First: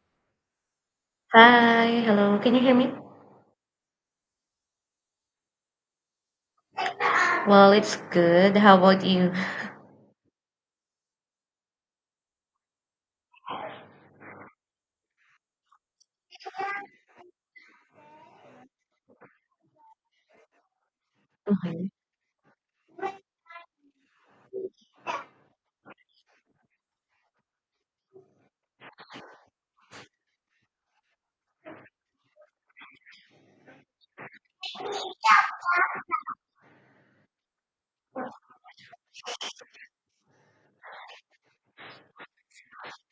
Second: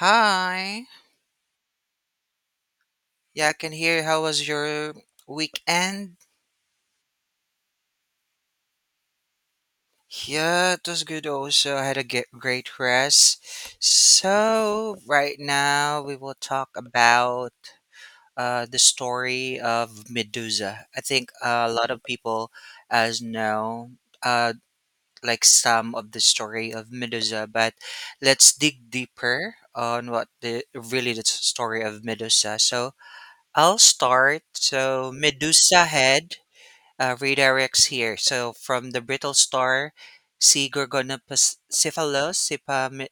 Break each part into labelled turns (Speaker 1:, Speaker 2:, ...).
Speaker 1: Hi.
Speaker 2: Hi, hello. Can you hear me?
Speaker 1: Yeah, I can hear. How was your weekend?
Speaker 2: Well, it's good. How about you?
Speaker 1: Yeah, it was good also. I had a great rest. So, right now we will talk about the story of Medusa. I think a
Speaker 2: Mhm.
Speaker 1: lot of people as know uh, like some of the story of Medusa, but let's dig deeper on what the really the story of Medusa. So, I'll start. So, Medusa head redirects here. So from the brittle star, C. gorgonopaciphalos, Cipa,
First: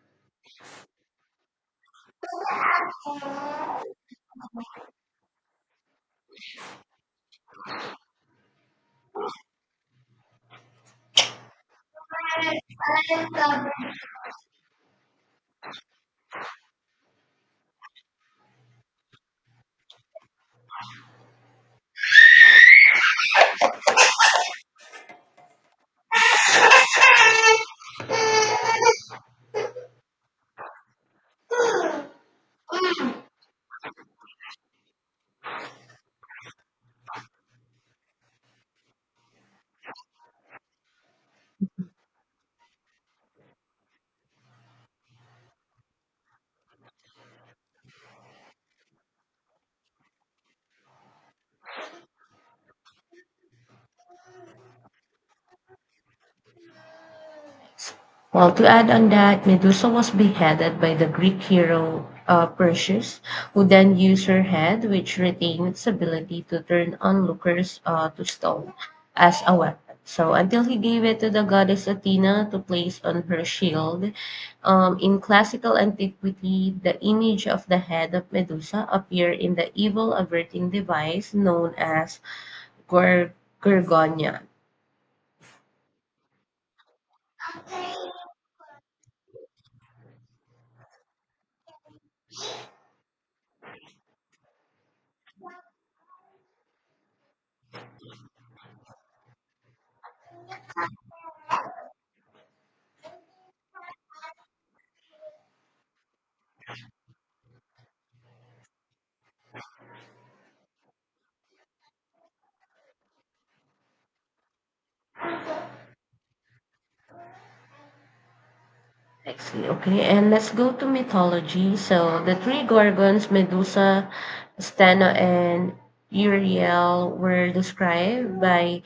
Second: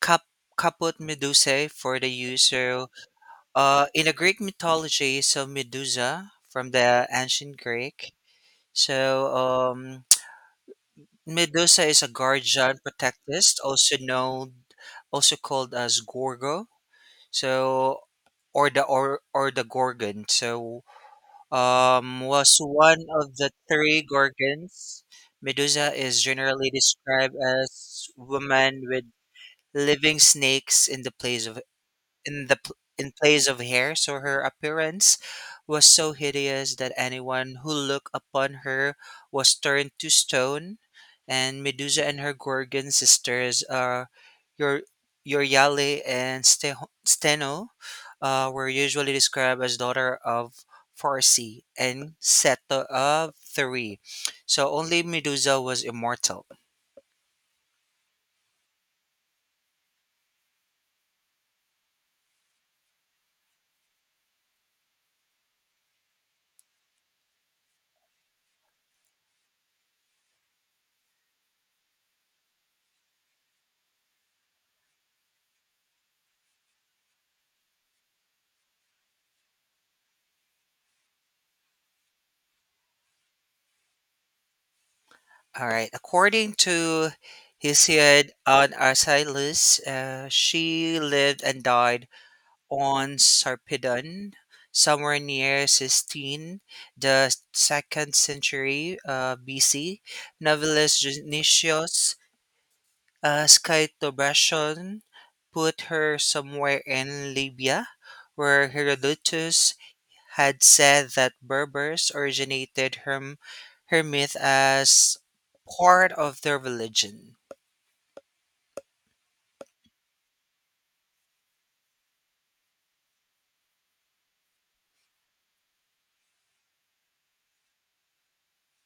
Speaker 1: cap, caput medusae for the user. In the Greek mythology, so Medusa from the ancient Greek. So, Medusa is a guardian protectress, also known, also called as Gorgo. So or the Gorgon. Was one of the three Gorgons. Medusa is generally described as woman with living snakes in the place of in place of hair, so her appearance was so hideous that anyone who looked upon her was turned to stone. And Medusa and her Gorgon sisters, your Euryale and Steno, were usually described as daughter of Farsi and Seto of Three. So only Medusa was immortal.
Speaker 2: Well, to add on that, Medusa was beheaded by the Greek hero, Perseus, who then used her head, which retained its ability to turn onlookers to stone, as a weapon. So, until he gave it to the goddess Athena to place on her shield, in classical antiquity, the image of the head of Medusa appeared in the evil averting device known as Gorg- Gorgonia.
Speaker 1: All right. According to Hesiod on Arcilus, she lived and died on Sarpedon, somewhere near Sistine, the second century BC. Novelist Genesios Skytobration put her somewhere in Libya, where Herodotus had said that Berbers originated her, her myth as part of their religion.
Speaker 2: Actually, okay, and let's go to mythology. So the three gorgons, Medusa, Steno, and Uriel, were described by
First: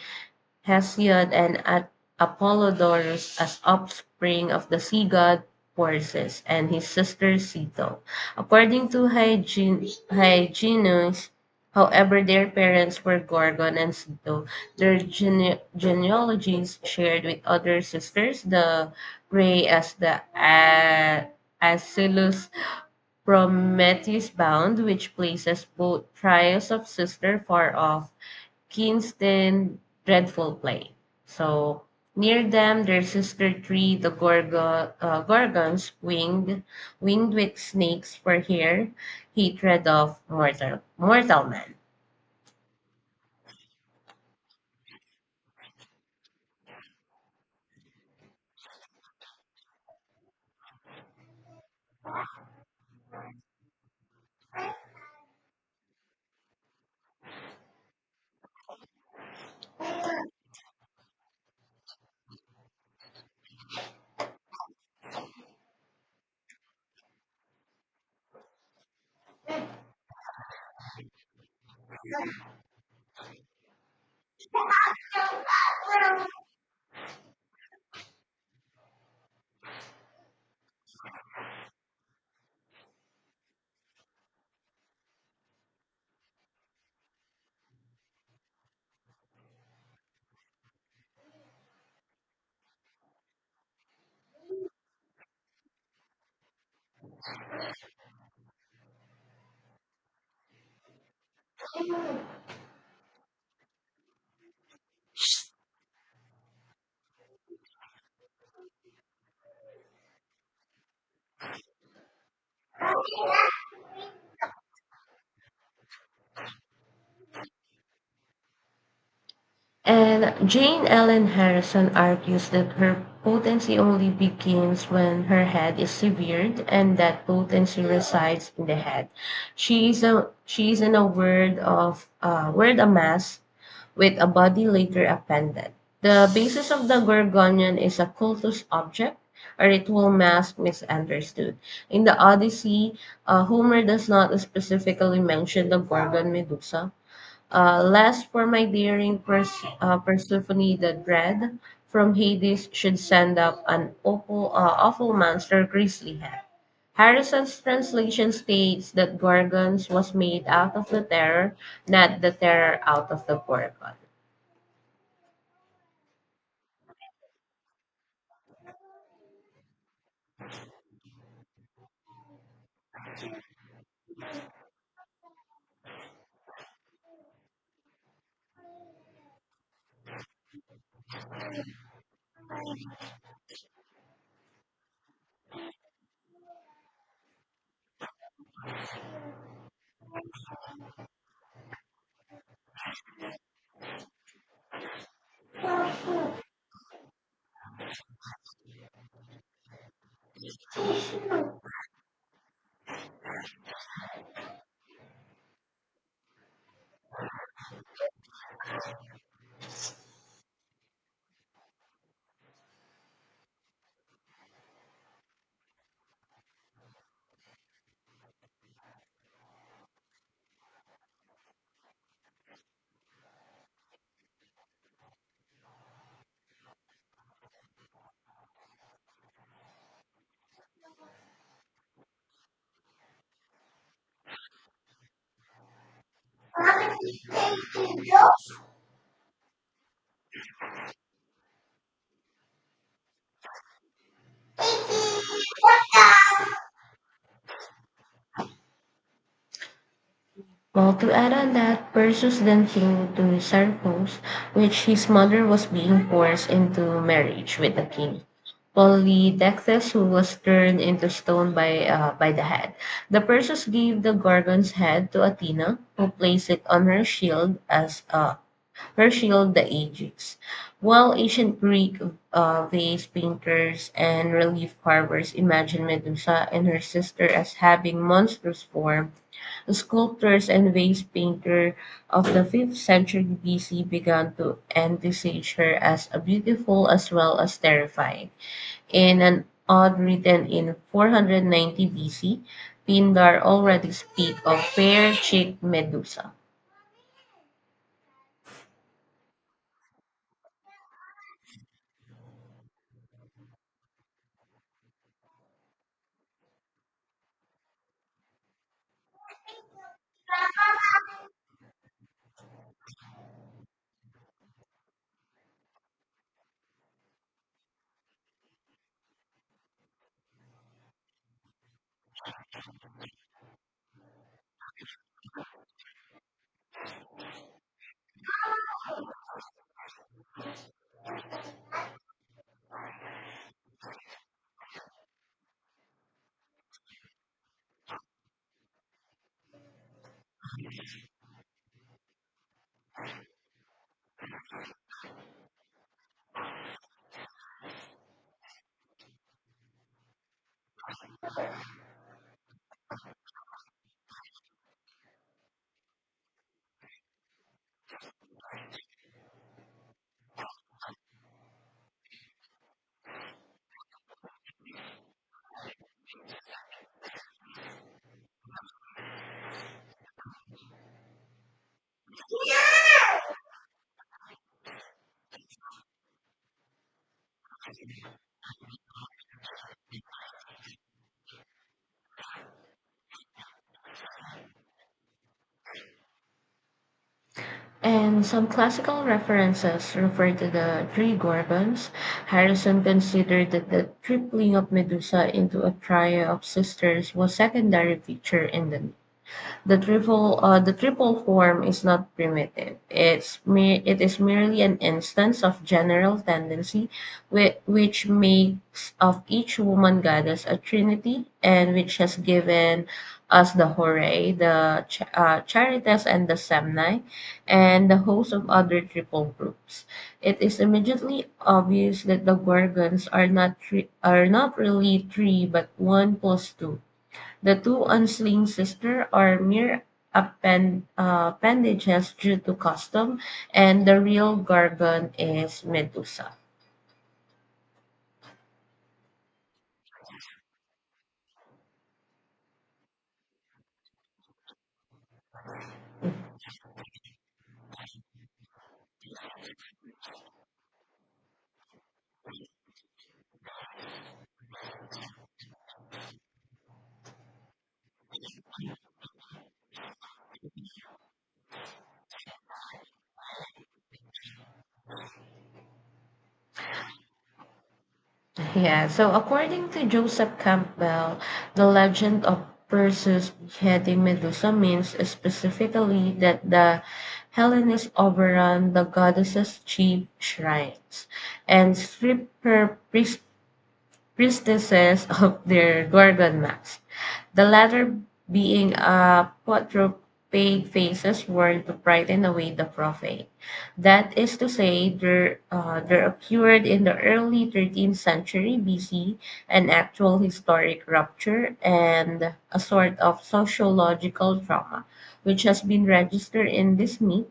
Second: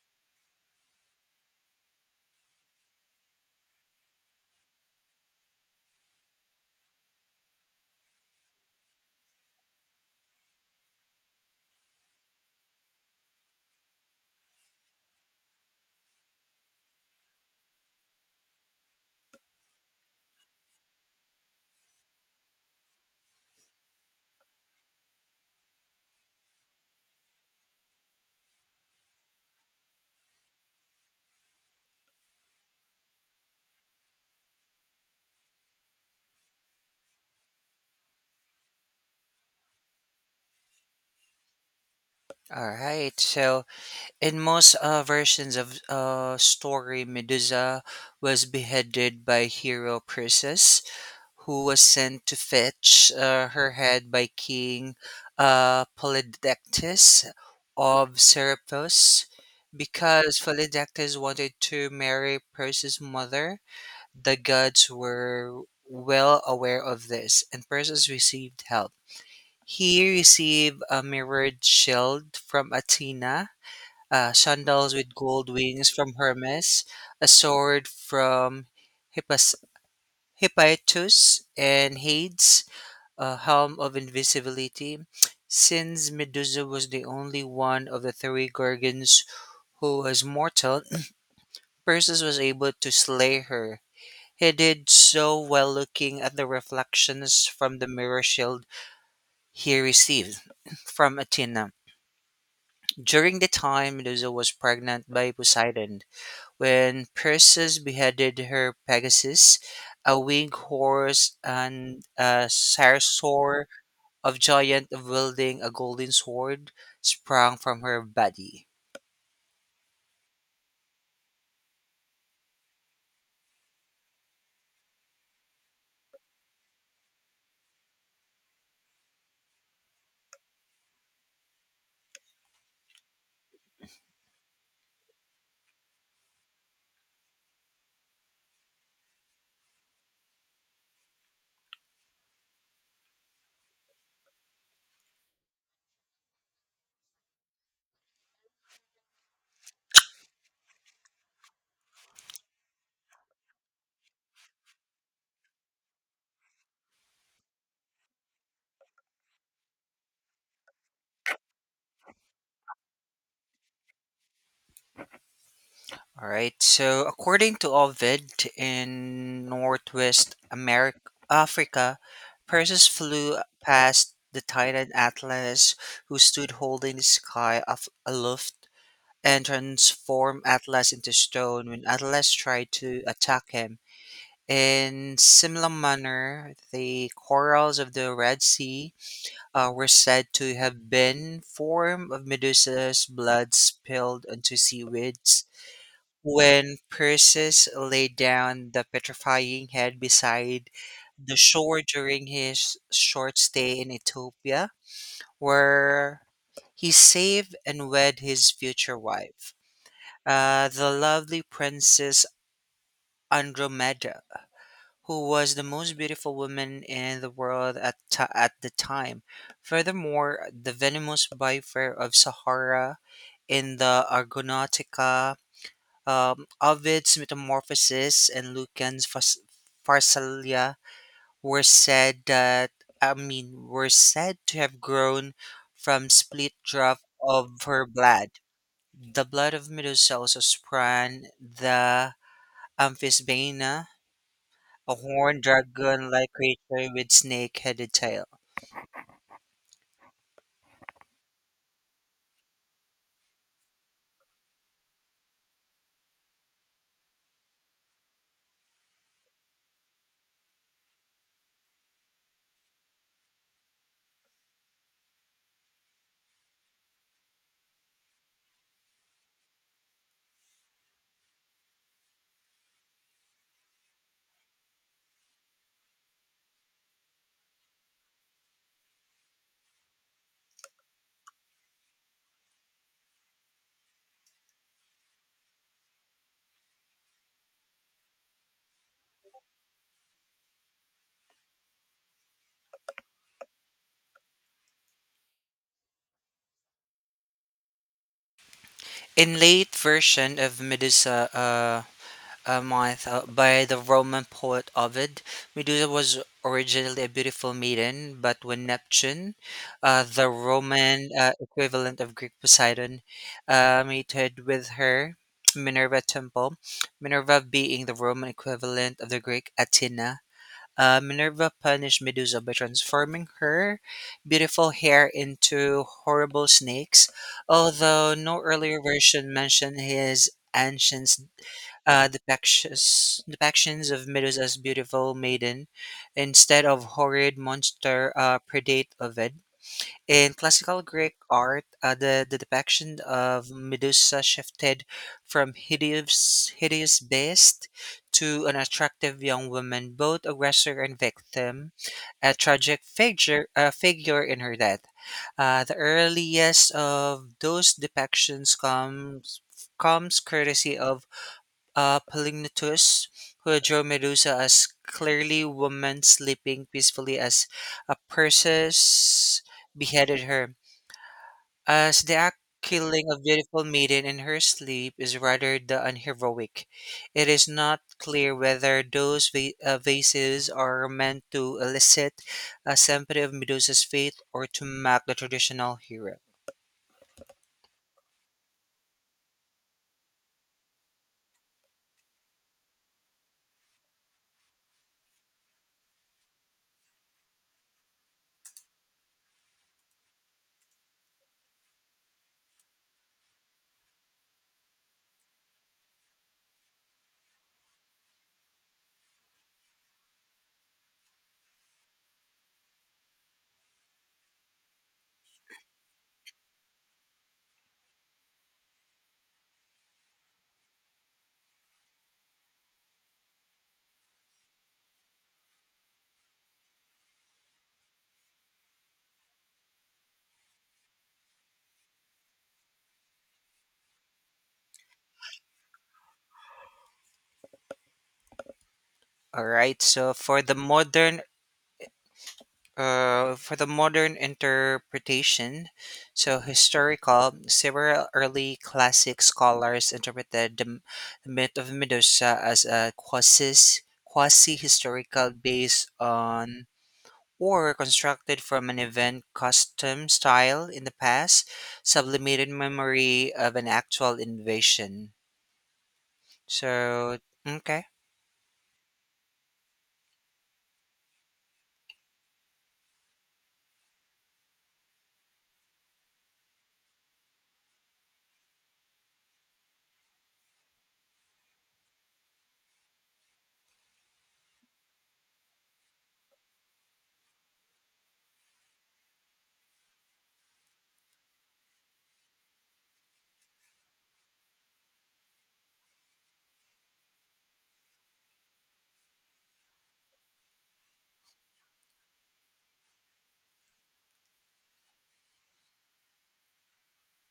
Speaker 2: Hesiod and at Apollodorus as offspring of the sea god Perseus and his sister Ceto. According to Hyginus, however, their parents were Gorgon and Ceto. Their genealogies shared with other sisters, the Grey as the Acilus Prometheus bound, which places both trios of sister far off Kingston dreadful play. So near them, their sister tree, the gorgon, gorgons, winged with snakes for here, hatred of mortal man.
Speaker 1: All right. So, in most versions of story, Medusa was beheaded by hero Perseus, who was sent to fetch her head by King Polydectes of Seriphus, because Polydectes wanted to marry Perseus' mother. The gods were well aware of this, and Perseus received help. He received a mirrored shield from Athena, sandals with gold wings from Hermes, a sword from Hippas- Hippoetus and Hades, a helm of invisibility. Since Medusa was the only one of the three Gorgons who was mortal, Perseus was able to slay her. He did so while looking at the reflections from the mirror shield he received from Athena. During the time Medusa was pregnant by Poseidon, when Perseus beheaded her, Pegasus, a winged horse, and a sarsaur of giant wielding a golden sword sprang from her body.
Speaker 2: And Jane Ellen Harrison argues that her potency only begins when her head is severed, and that potency resides in the head. She is in a word of word amass with a body later appended. The basis of the Gorgonian is a cultus object, a ritual mask misunderstood. In the Odyssey, Homer does not specifically mention the Gorgon Medusa, lest for my daring Persephone the dread from Hades should send up an awful monster grizzly head. Harrison's translation states that Gorgons was made out of the terror, not the terror out of the Gorgon.
Speaker 1: All right. So, according to Ovid, in Northwest America, Africa, Perseus flew past the titan Atlas, who stood holding the sky aloft, and transformed Atlas into stone when Atlas tried to attack him. In similar manner, the corals of the Red Sea were said to have been form of Medusa's blood spilled onto seaweeds when Perseus laid down the petrifying head beside the shore during his short stay in Ethiopia, where he saved and wed his future wife, the lovely princess Andromeda, who was the most beautiful woman in the world at the time. Furthermore, the venomous viper of Sahara in the Argonautica Ovid's Metamorphoses and Lucan's Pharsalia were said that were said to have grown from split drop of her blood. The blood of Medusa also sprang the Amphisbaena, a horned dragon-like creature with snake-headed tail.
Speaker 2: Well, to add on that, Perseus then came to Sarpos, which his mother was being forced into marriage with the king, Polydectes, who was turned into stone by the head. The Perseus gave the Gorgon's head to Athena, who placed it on her shield as her shield, the Aegis. While ancient Greek vase painters and relief carvers imagined Medusa and her sister as having monstrous form, the sculptors and vase painter of the 5th century BC began to envisage her as a beautiful as well as terrifying. In an ode written in 490 BC, Pindar already speaks of fair-cheeked Medusa.
Speaker 1: In late version of Medusa, a month by the Roman poet Ovid. Medusa was originally a beautiful maiden, but when Neptune, the Roman equivalent of Greek Poseidon, mated with her, Minerva temple, Minerva being the Roman equivalent of the Greek Athena. Minerva punished Medusa by transforming her beautiful hair into horrible snakes, although no earlier version mentioned his ancient depictions of Medusa as beautiful maiden instead of horrid monster predate Ovid. In classical Greek art, the depiction of Medusa shifted from hideous beast to an attractive young woman, both aggressor and victim, a tragic figure in her death. The earliest of those depictions comes courtesy of Polygnotus, who drew Medusa as clearly woman sleeping peacefully as a Perseus beheaded her. As the act killing a beautiful maiden in her sleep is rather the unheroic. It is not clear whether those vases are meant to elicit a sympathy of Medusa's fate or to mark the traditional hero.
Speaker 2: And some classical references refer to the three Gorgons. Harrison considered that the tripling of Medusa into a trio of sisters was secondary feature in the triple form is not primitive. It's me. It is merely an instance of general tendency which makes of each woman goddess a trinity and which has given us the Horae, the Charites, and the Semnae, and the host of other triple groups. It is immediately obvious that the Gorgons are not three, are not really three but one plus two. The two unsling sisters are mere appendages due to custom, and the real Gorgon is Medusa.
Speaker 1: All right, so for the modern interpretation, so historical, several early classic scholars interpreted the myth of Medusa as a quasi historical based on or constructed from an event custom style in the past, sublimated memory of an actual invasion. So okay.
Speaker 2: Yeah, so according to Joseph Campbell, the legend of Perseus beheading Medusa means specifically that the Hellenes overran the goddess's chief shrines and stripped her priestesses of their Gorgon masks, the latter being a quadruped faces worn to frighten away the prophet. That is to say, there appeared in the early 13th century BC an actual historic rupture and a sort of sociological trauma, which has been registered in this myth,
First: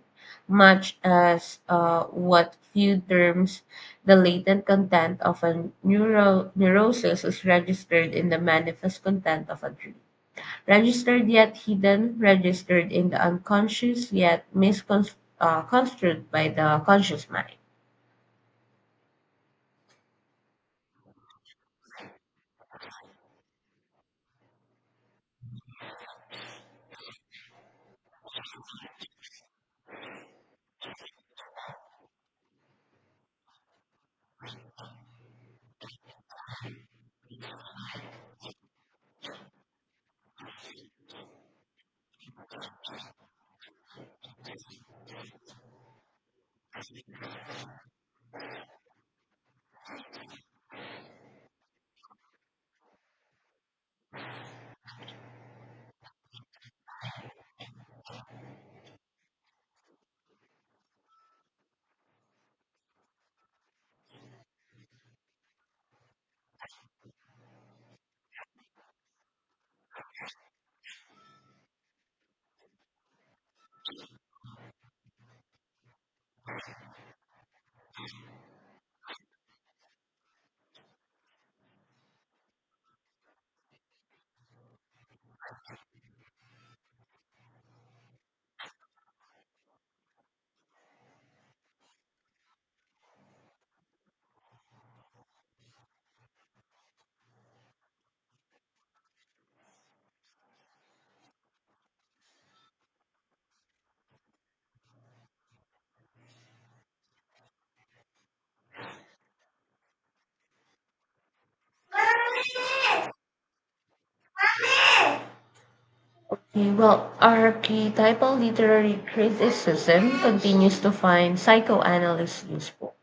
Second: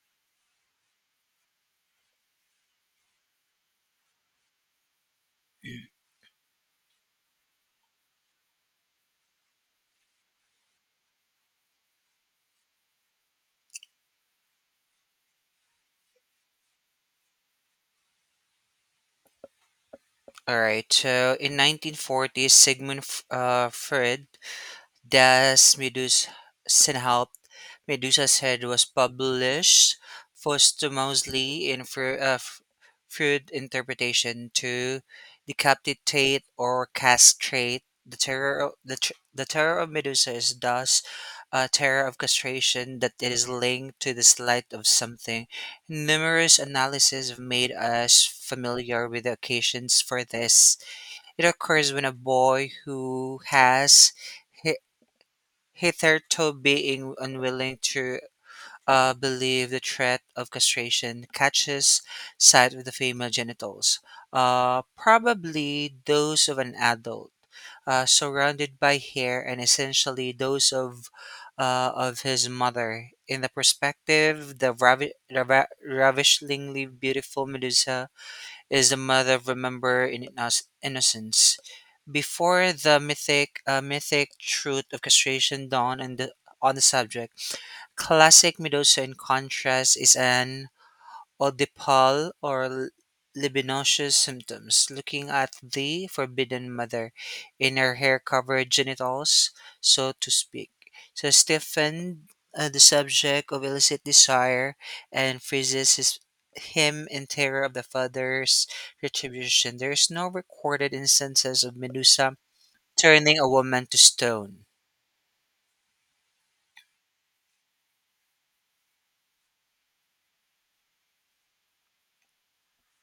Speaker 2: much as what few terms the latent content of a neurosis is registered in the manifest content of a dream registered yet hidden, registered in the unconscious yet misconstrued construed by the conscious mind.
Speaker 1: All right. So in 1940, Freud Das Senhaupt, Medusa's Head was published posthumously in Freud interpretation to decapitate or castrate. The terror of Medusa is thus a terror of castration that it is linked to the slight of something. Numerous analyses have made us familiar with the occasions for this. It occurs when a boy who has hitherto being unwilling to believe the threat of castration catches sight of the female genitals, probably those of an adult, surrounded by hair and essentially those of his mother. In the perspective, the, ravi- the ra- ravishingly beautiful Medusa is the mother of remember in innocence. Before the mythic truth of castration dawned on on the subject, classic Medusa in contrast is an Oedipal or libidinous symptoms, looking at the forbidden mother in her hair covered genitals, so to speak. So Stephen, the subject of illicit desire, and freezes him in terror of the father's retribution. There is no recorded instances of Medusa turning a woman to stone.
Speaker 2: Okay, well, archetypal literary criticism continues to find psychoanalysts useful.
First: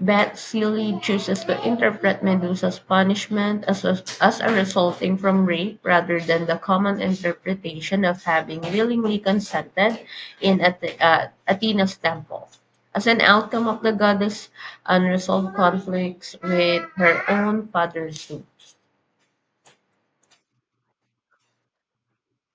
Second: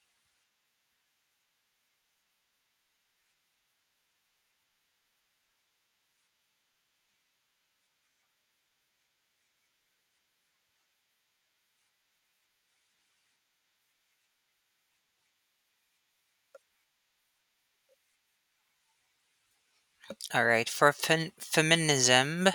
Speaker 2: But Celie chooses to interpret Medusa's punishment as a resulting from rape rather than the common interpretation of having willingly consented in Athena's temple. As an outcome of the goddess' unresolved conflicts with her own father Zeus.
Speaker 1: All right, for feminism.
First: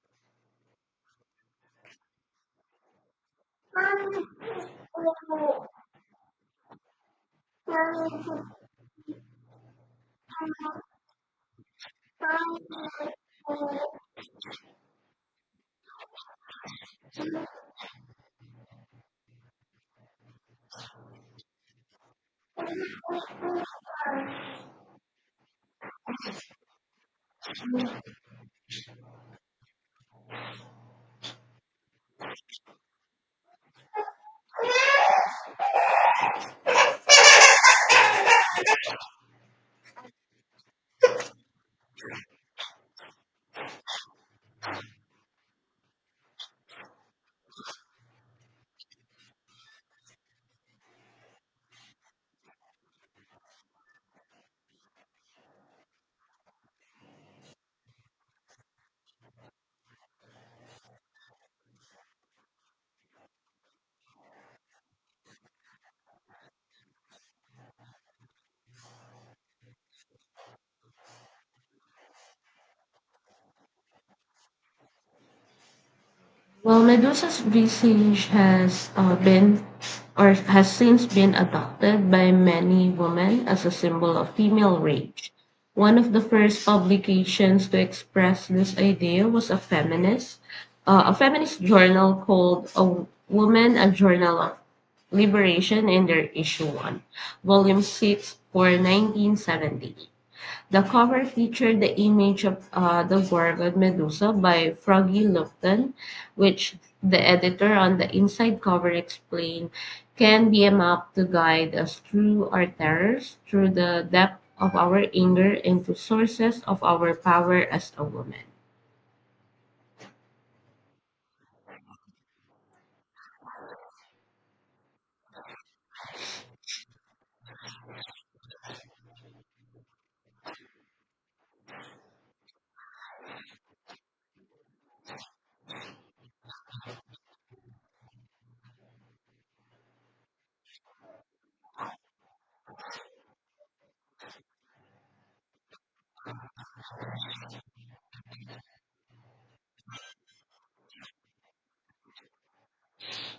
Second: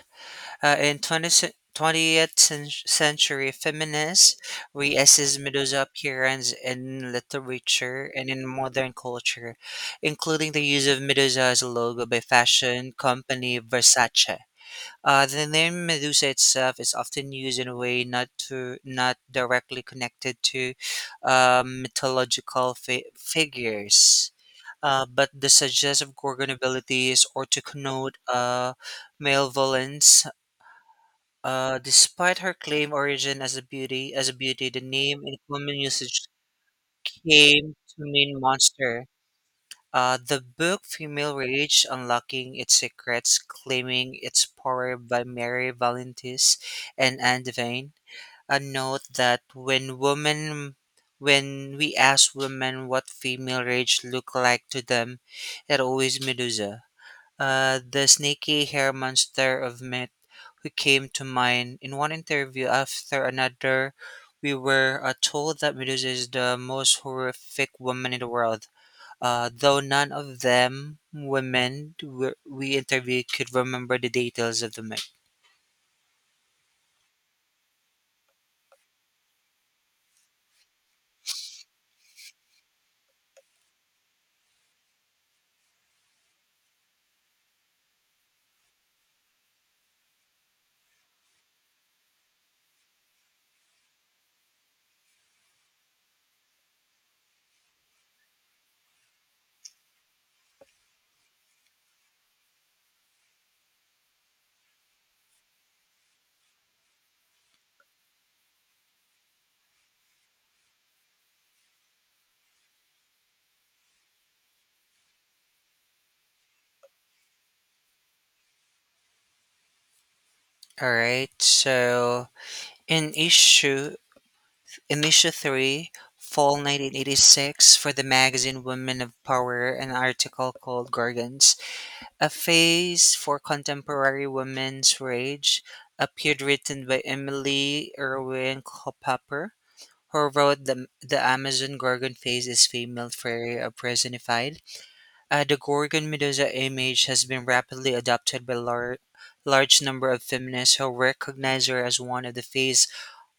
Speaker 1: 20th century, feminists reassess Medusa's appearance in literature and in modern culture, including the use of Medusa as a logo by fashion company Versace. The name Medusa itself is often used in a way not directly connected to mythological figures, but the suggestive gorgon abilities or to connote malevolence despite her claim origin as as a beauty, the name in common usage came to mean monster. The book Female Rage Unlocking Its Secrets, Claiming Its Power by Mary Valentis and Anne Devane. A note that when we ask women what female rage look like to them, it always Medusa, the snaky hair monster of myth who came to mind. In one interview after another, we were told that Medusa is the most horrific woman in the world. Though none of them women we interviewed could remember the details of the myth.
Speaker 2: Well, Medusa's visage has since been adopted by many women as a symbol of female rage. One of the first publications to express this idea was a feminist journal called A Woman, a Journal of Liberation in their issue 1, volume 6 for 1970. The cover featured the image of the gorgon Medusa by Froggy Lupton, which the editor on the inside cover explained can be a map to guide us through our terrors, through the depth of our anger, and to sources of our power as a woman.
Speaker 1: All right, so in issue in issue three, fall 1986, for the magazine Women of Power, an article called Gorgons A Phase for Contemporary Women's Rage appeared, written by Emily Irwin Culpepper, who wrote the Amazon Gorgon Phase is Female Fury of Personified. The Gorgon Medusa image has been rapidly adopted by large number of feminists who recognize her as one of the face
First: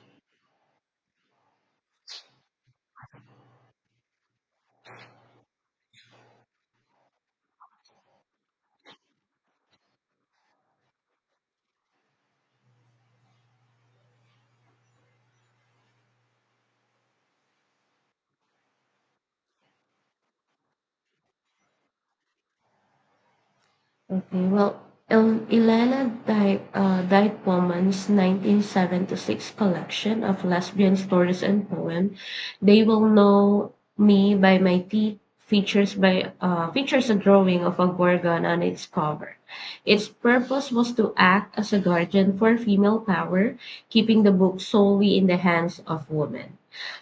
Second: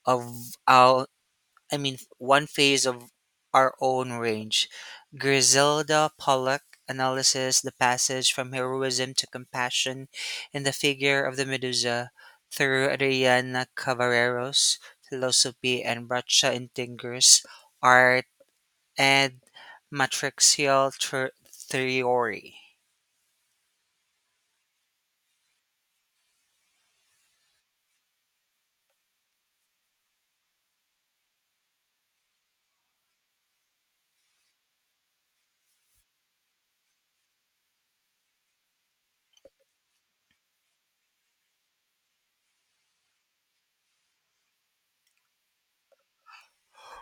Speaker 1: of our, one phase of our own range. Griselda Pollock analyzes the passage from heroism to compassion in the figure of the Medusa through Adriana Cavallero's philosophy and Bracha Intinger's art and matrixial theory.
Speaker 2: Okay, well, Elena Dykewoman's 1976 collection of lesbian stories and poems, They Will Know Me by My Teeth, features a drawing of a gorgon on its cover. Its purpose was to act as a guardian for female power, keeping the book solely in the hands of women.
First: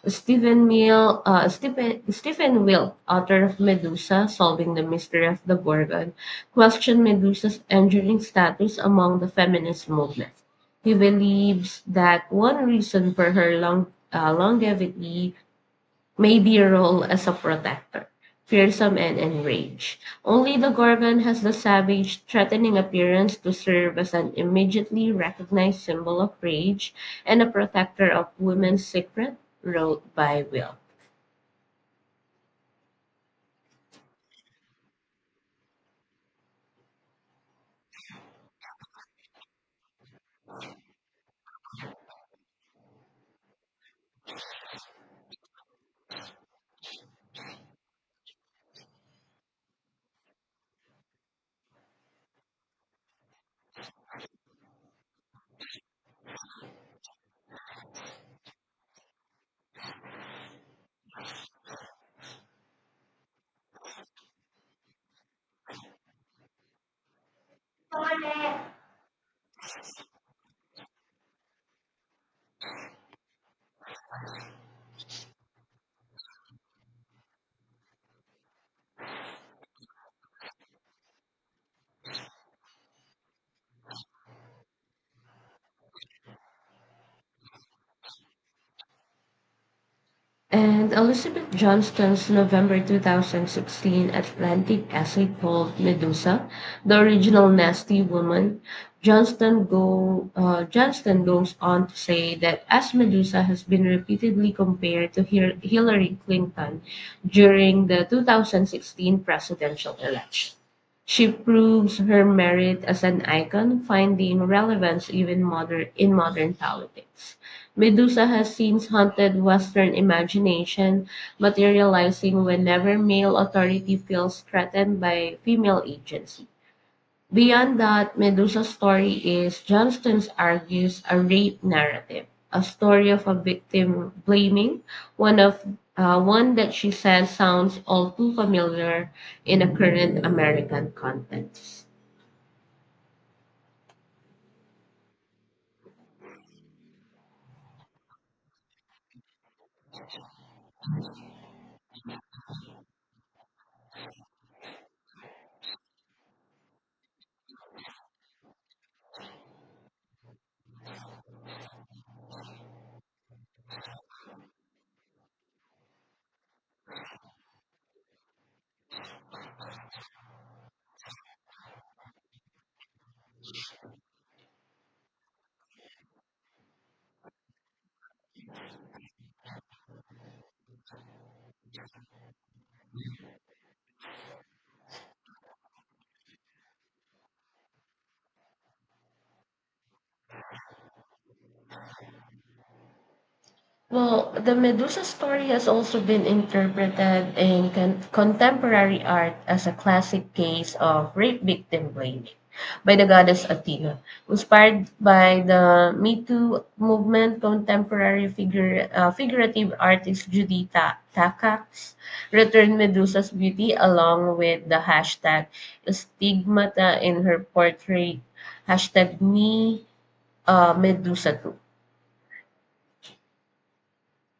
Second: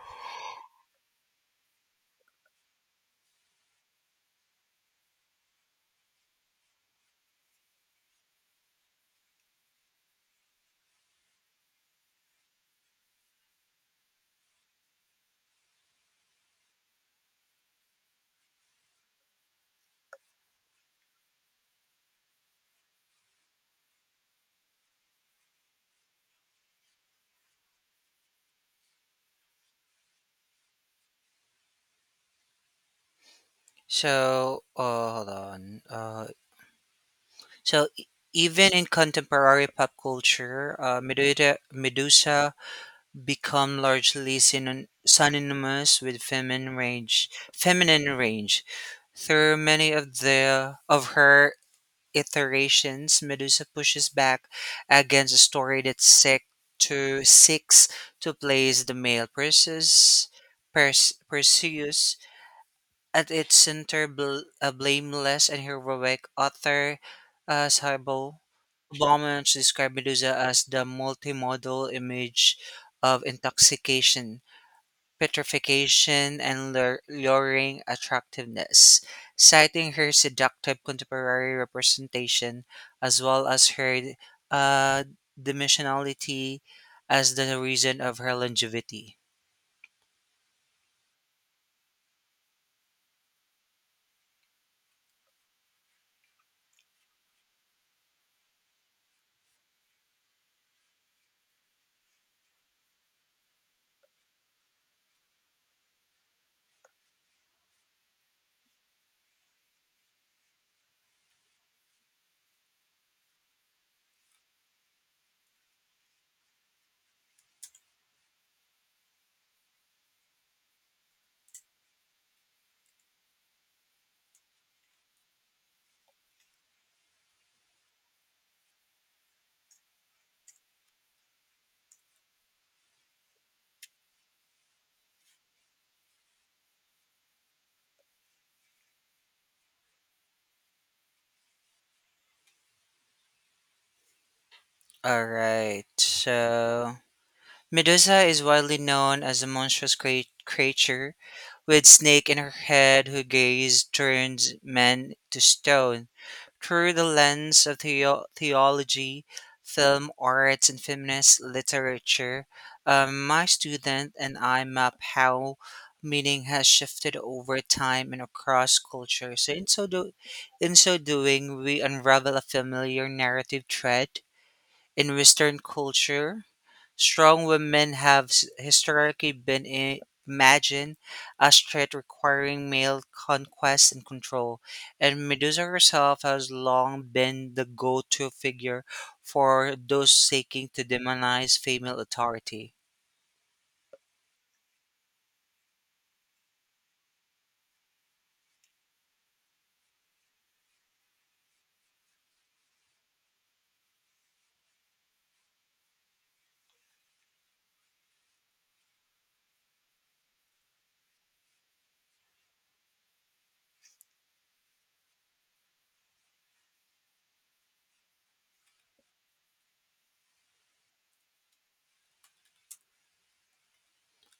Speaker 2: Stephen Wilk, author of Medusa, Solving the Mystery of the Gorgon, questioned Medusa's enduring status among the feminist movement. He believes that one reason for her longevity may be her role as a protector, fearsome and enraged. Only the Gorgon has the savage, threatening appearance to serve as an immediately recognized symbol of rage and a protector of women's secret, wrote by Will.
Speaker 1: So, hold on. So, e- Even in contemporary pop culture, Medusa become largely synonymous with feminine rage. Feminine rage. Through many of the of her iterations, Medusa pushes back against a story that seeks to place the male Perseus at its center, a blameless and heroic author, Cybo. Baumans described Medusa as the multimodal image of intoxication petrification and luring attractiveness, citing her seductive contemporary representation as well as her uh, dimensionality as the reason of her longevity.
Speaker 2: And Elizabeth Johnston's November 2016 Atlantic essay called Medusa, the original nasty woman, Johnston goes on to say that as Medusa has been repeatedly compared to Hillary Clinton during the 2016 presidential election. She proves her merit as an icon, finding relevance even in modern politics. Medusa has since haunted Western imagination, materializing whenever male authority feels threatened by female agency. Beyond that, Medusa's story is, Johnston argues, a rape narrative, a story of a victim blaming, one of one that she says sounds all too familiar in a current American context.
Speaker 1: All right, so Medusa is widely known as a monstrous creature with snake in her head who gaze turns men to stone. Through the lens of theology, film arts, and feminist literature, my student and I map how meaning has shifted over time and across culture. So, in so doing, we unravel a familiar narrative thread in Western culture. Strong women have historically been imagined as threat requiring male conquest and control, and Medusa herself has long been the go to figure for those seeking to demonize female authority.
Speaker 2: Well, the Medusa story has also been interpreted in contemporary art as a classic case of rape victim blaming by the goddess Athena. Inspired by the Me Too movement, contemporary figurative artist Judy Takacs returned Medusa's beauty along with the hashtag stigmata in her portrait, hashtag me Medusa too.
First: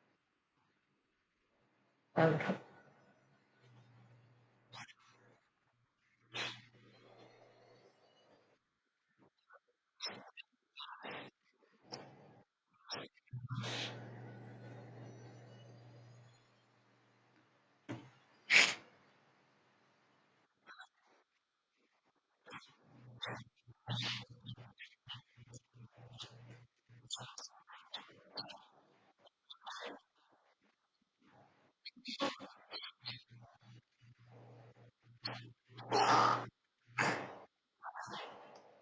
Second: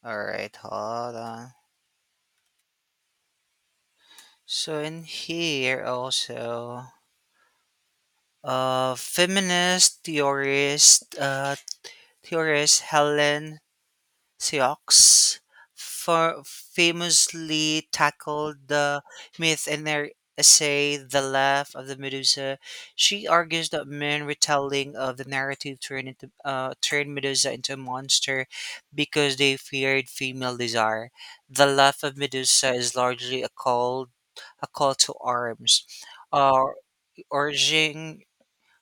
Speaker 1: Alright, hold on.
Speaker 2: Okay.
Speaker 1: So, in here also, uh, feminist theorist, uh, theorist Helen Sioux for famously tackled the myth in their essay The Laugh of the Medusa. She argues that men retelling of the narrative turned Medusa into a monster because they feared female desire. The Laugh of Medusa is largely a call to arms, uh, urging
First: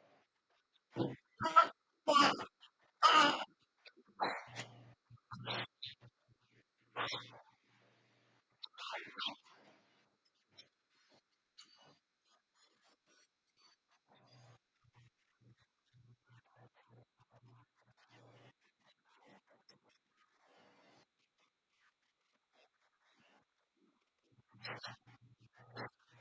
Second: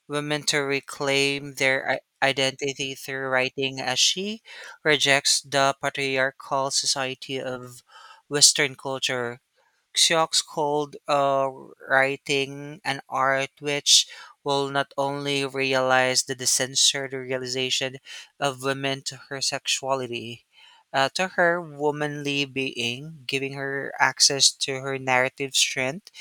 Speaker 1: women to reclaim their identity through writing as she rejects the patriarchal society of Western culture. Xiox called writing an art which will not only realize the censored realization of women to her sexuality, to her womanly being, giving her access to her narrative strength.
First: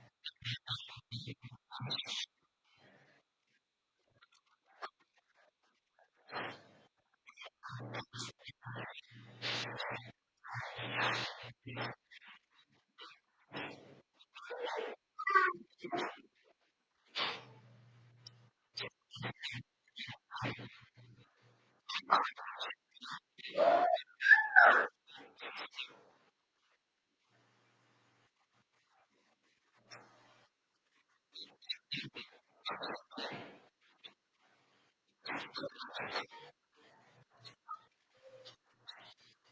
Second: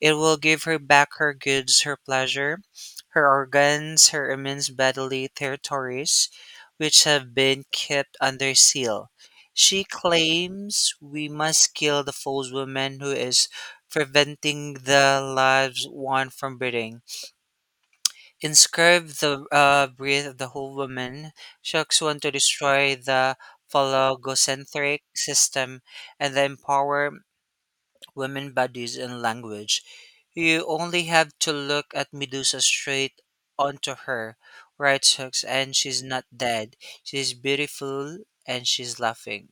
Speaker 1: It will give her back her goods, her pleasure, her organs, her immense bodily territories, which have been kept under seal. She claims we must kill the false woman who is preventing the lives one from breathing. Inscribe the breath of the whole woman, shocks one to destroy the phallocentric system and the empower women bodies and language. You only have to look at Medusa straight onto her, writes Hooks, and she's not dead. She's beautiful and she's laughing.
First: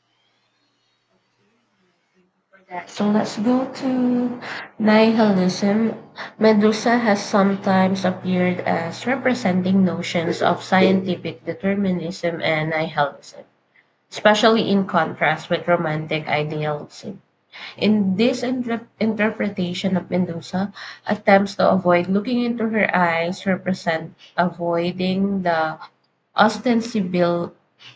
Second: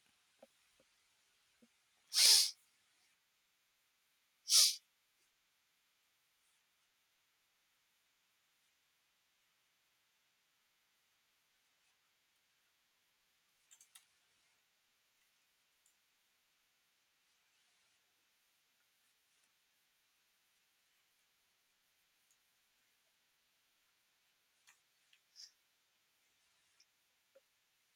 Speaker 2: So let's go to nihilism. Medusa has sometimes appeared as representing notions of scientific determinism and nihilism, especially in contrast with romantic idealism. In this interpretation of Medusa, attempts to avoid looking into her eyes represent avoiding the ostensibil-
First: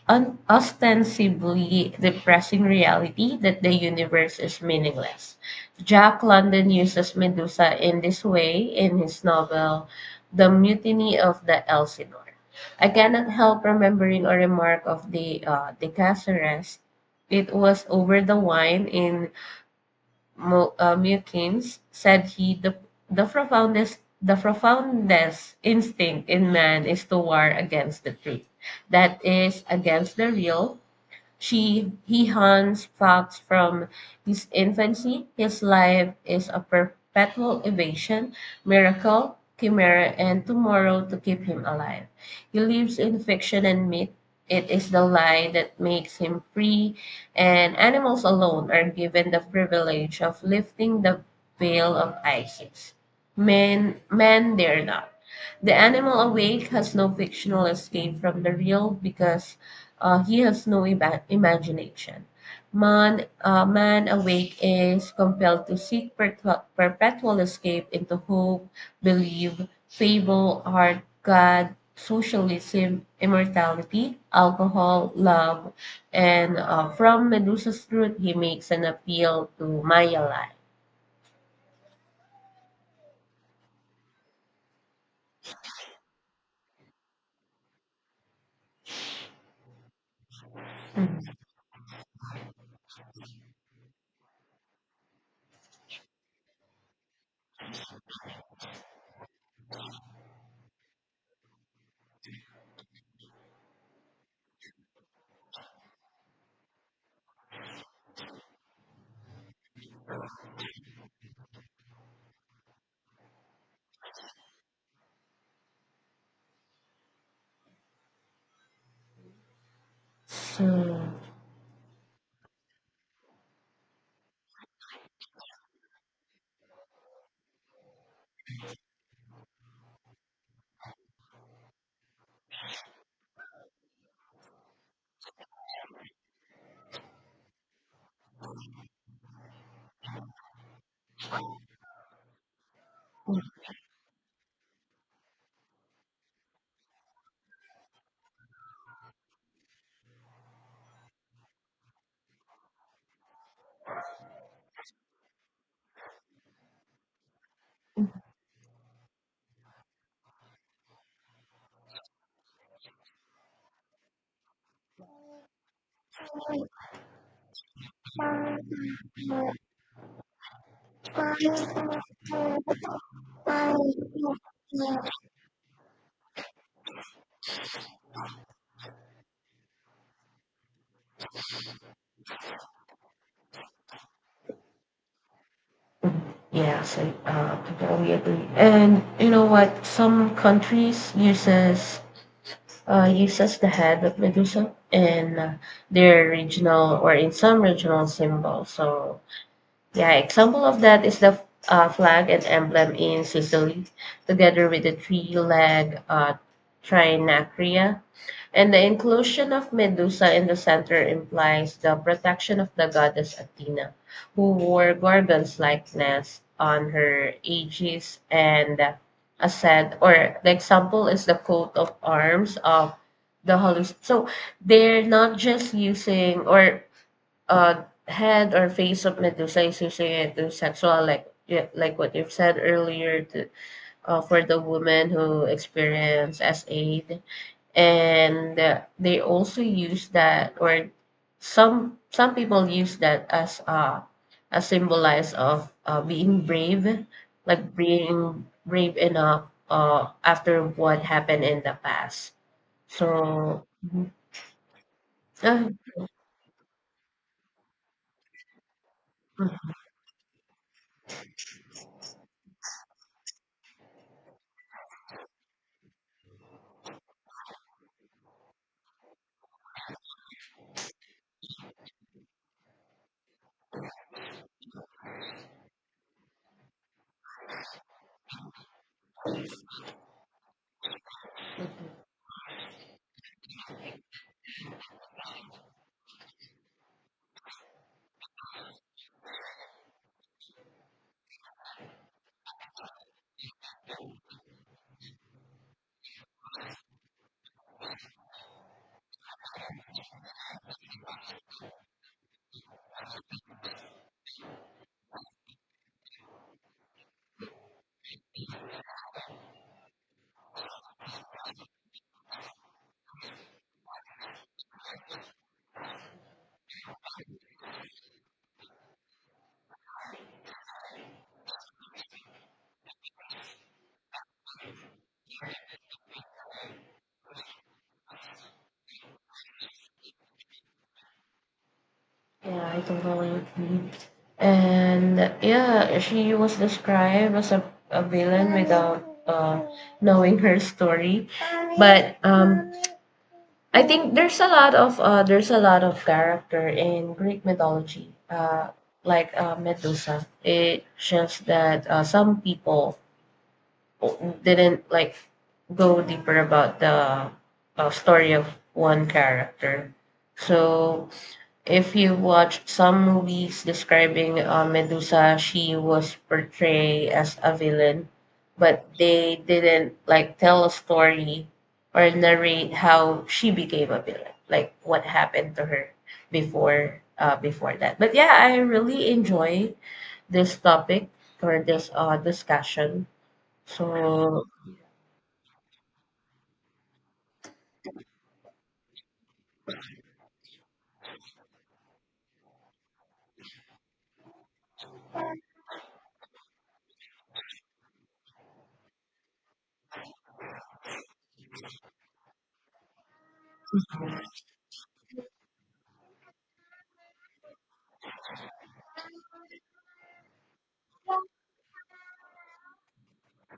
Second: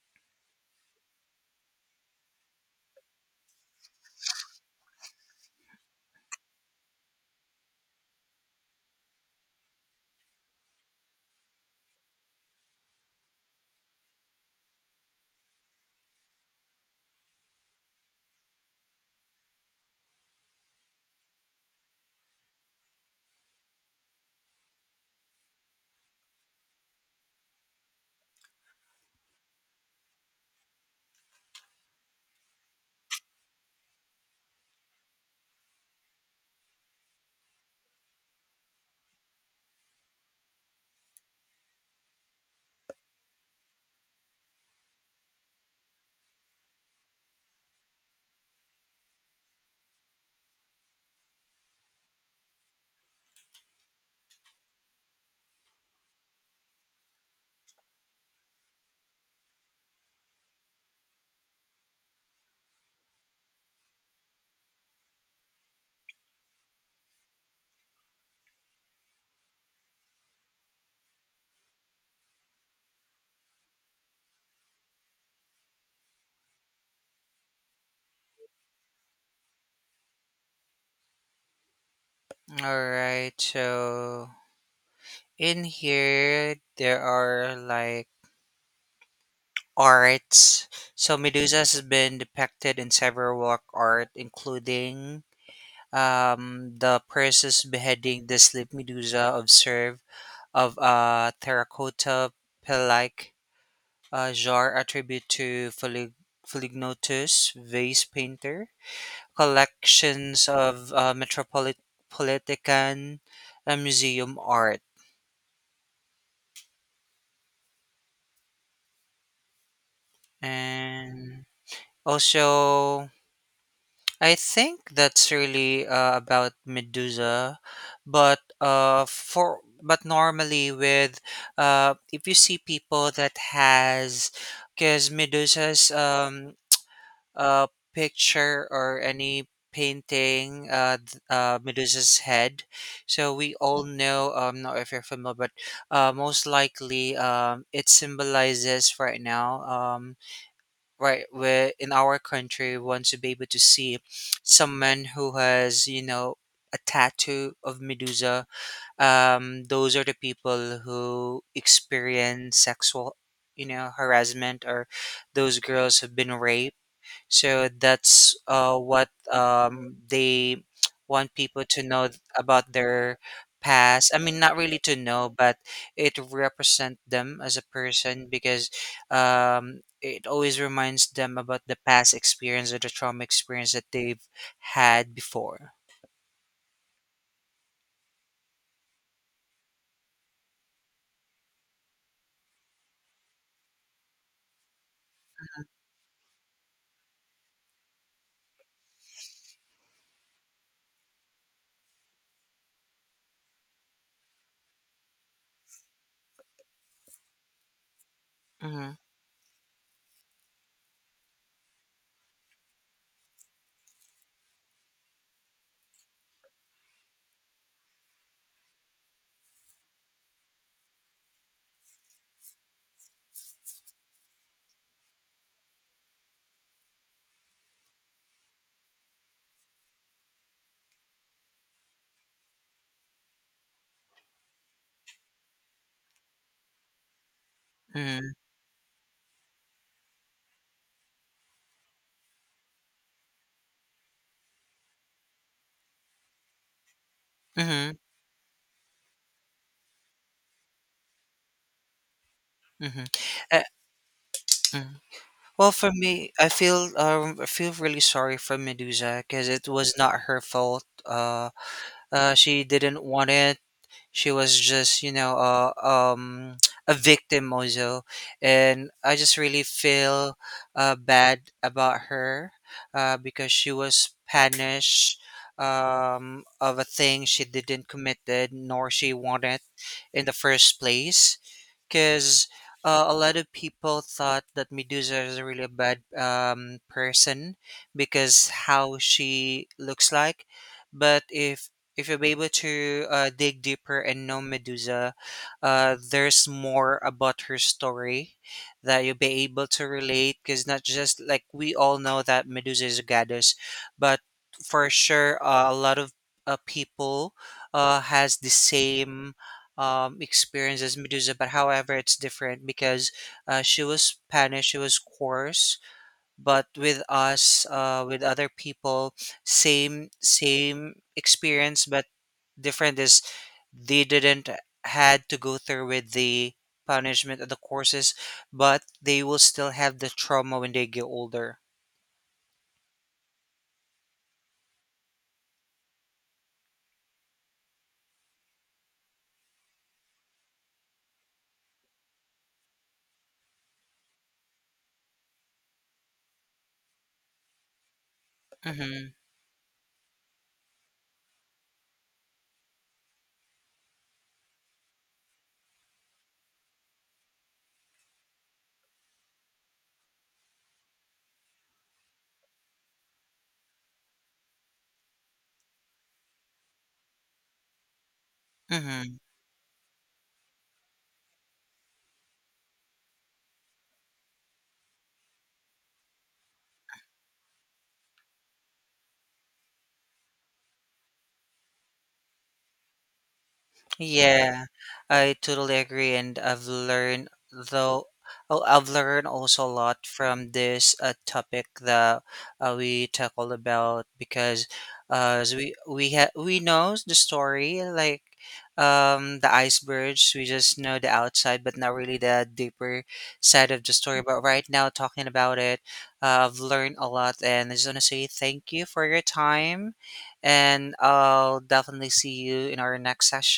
Speaker 2: ostensibly depressing reality that the universe is meaningless. Jack London uses Medusa in this way in his novel The Mutiny of the Elsinore. I cannot help remembering a remark of the De Caceres. It was over the wine in Mukins, said he, the profoundest instinct in man is to war against the truth, that is, against the real, she he hunts fox from his infancy. His life is a perpetual evasion, miracle, chimera, and tomorrow to keep him alive. He lives in fiction and myth. It is the lie that makes him free, and animals alone are given the privilege of lifting the veil of Isis. Men dare not. The animal awake has no fictional escape from the real because he has no imagination. Man awake is compelled to seek perpetual escape into hope, belief, fable, art, God, socialism, immortality, alcohol, love, and from Medusa's truth, he makes an appeal to Maya life.
Speaker 1: Alright, so in here there are like arts. So
Speaker 2: Mhm.
Speaker 1: Medusa has been depicted in several work art, including the Perseus beheading the sleep Medusa observe of a terracotta pelike, a jar attribute to Philignotus, vase painter, collections of Metropolitan Museum art. And also, I think that's really about Medusa, but for but normally with if you see people that has, because Medusa's uh, picture or any painting Medusa's head. So we all know, not if you're familiar, but most likely, it symbolizes right now, right, where in our country, we want to be able to see someone who has, you know, a tattoo of Medusa. Those are the people who experience sexual, you know, harassment, or those girls have been raped, so that's what they want people to know about their past. I mean, not really to
Speaker 2: So,
Speaker 1: know, but it represent them as a person because it always reminds them about the past experience or the trauma experience that they've had before.
Speaker 2: yeah, so totally agree. And you know what? Some countries uses the head of Medusa in their regional or in some regional symbol. So yeah, example of that is the flag and emblem in Sicily, together with the three-leg trinacria and the
Speaker 1: Mm-hmm.
Speaker 2: inclusion of Medusa in the center implies the protection of the goddess Athena, who wore Gorgon's likeness on her aegis and ascent. Or the example is the coat of arms of the holy. So they're not just using or head or face of Medusa is using it to sexual like yeah, like what you've said earlier to, for the woman who experience as aid
Speaker 1: Mm-hmm.
Speaker 2: and they also use that or some people use that as a symbolize of being brave like
Speaker 1: Mm-hmm.
Speaker 2: being brave enough after what happened in the past,
Speaker 1: Mm-hmm. Uh,
Speaker 2: so mhm.
Speaker 1: mm.
Speaker 2: Ah,
Speaker 1: Well, for me, I feel really sorry for Medusa because it
Speaker 2: mhm.
Speaker 1: was not her fault. She didn't want it. She was just, you know, a victim also, and I just really feel bad about her because she was punished of a thing she didn't committed nor she wanted in the first place, because a lot of people thought that Medusa is really a really bad person because how she looks like. But if you're able to dig deeper and know Medusa, there's more about her story that you'll be able to relate. Because not just like we all know that Medusa is a goddess, but for sure a lot of people has the same experience as Medusa, but however, it's different because she was Spanish, she was coarse, but with us, with other people, same experience, but different is they didn't had to go through with the punishment of the courses, but they will still have the trauma when they get older.
Speaker 2: Yeah, I totally agree, and yeah, she was described as a villain without knowing her story, but I think there's a lot of character in Greek mythology,
Speaker 1: Mm-hmm.
Speaker 2: like Medusa. It shows that some people didn't like go deeper about the story of one character. So if you've watched some movies describing Medusa, she was portrayed as a villain, but
Speaker 1: Mm-hmm.
Speaker 2: they didn't like tell a story or narrate how she became a villain, like what happened to her before that. But yeah, I really enjoy this topic or this discussion. So
Speaker 1: Yeah, I totally agree, and I've learned though, oh, I've learned also a lot from this topic that we tackled about, because as we know the story like the icebergs. We just know the outside but not really the deeper side of the story. But right now talking about it, I've learned a lot, and I just want to say thank you for your time, and I'll definitely see you in our next session.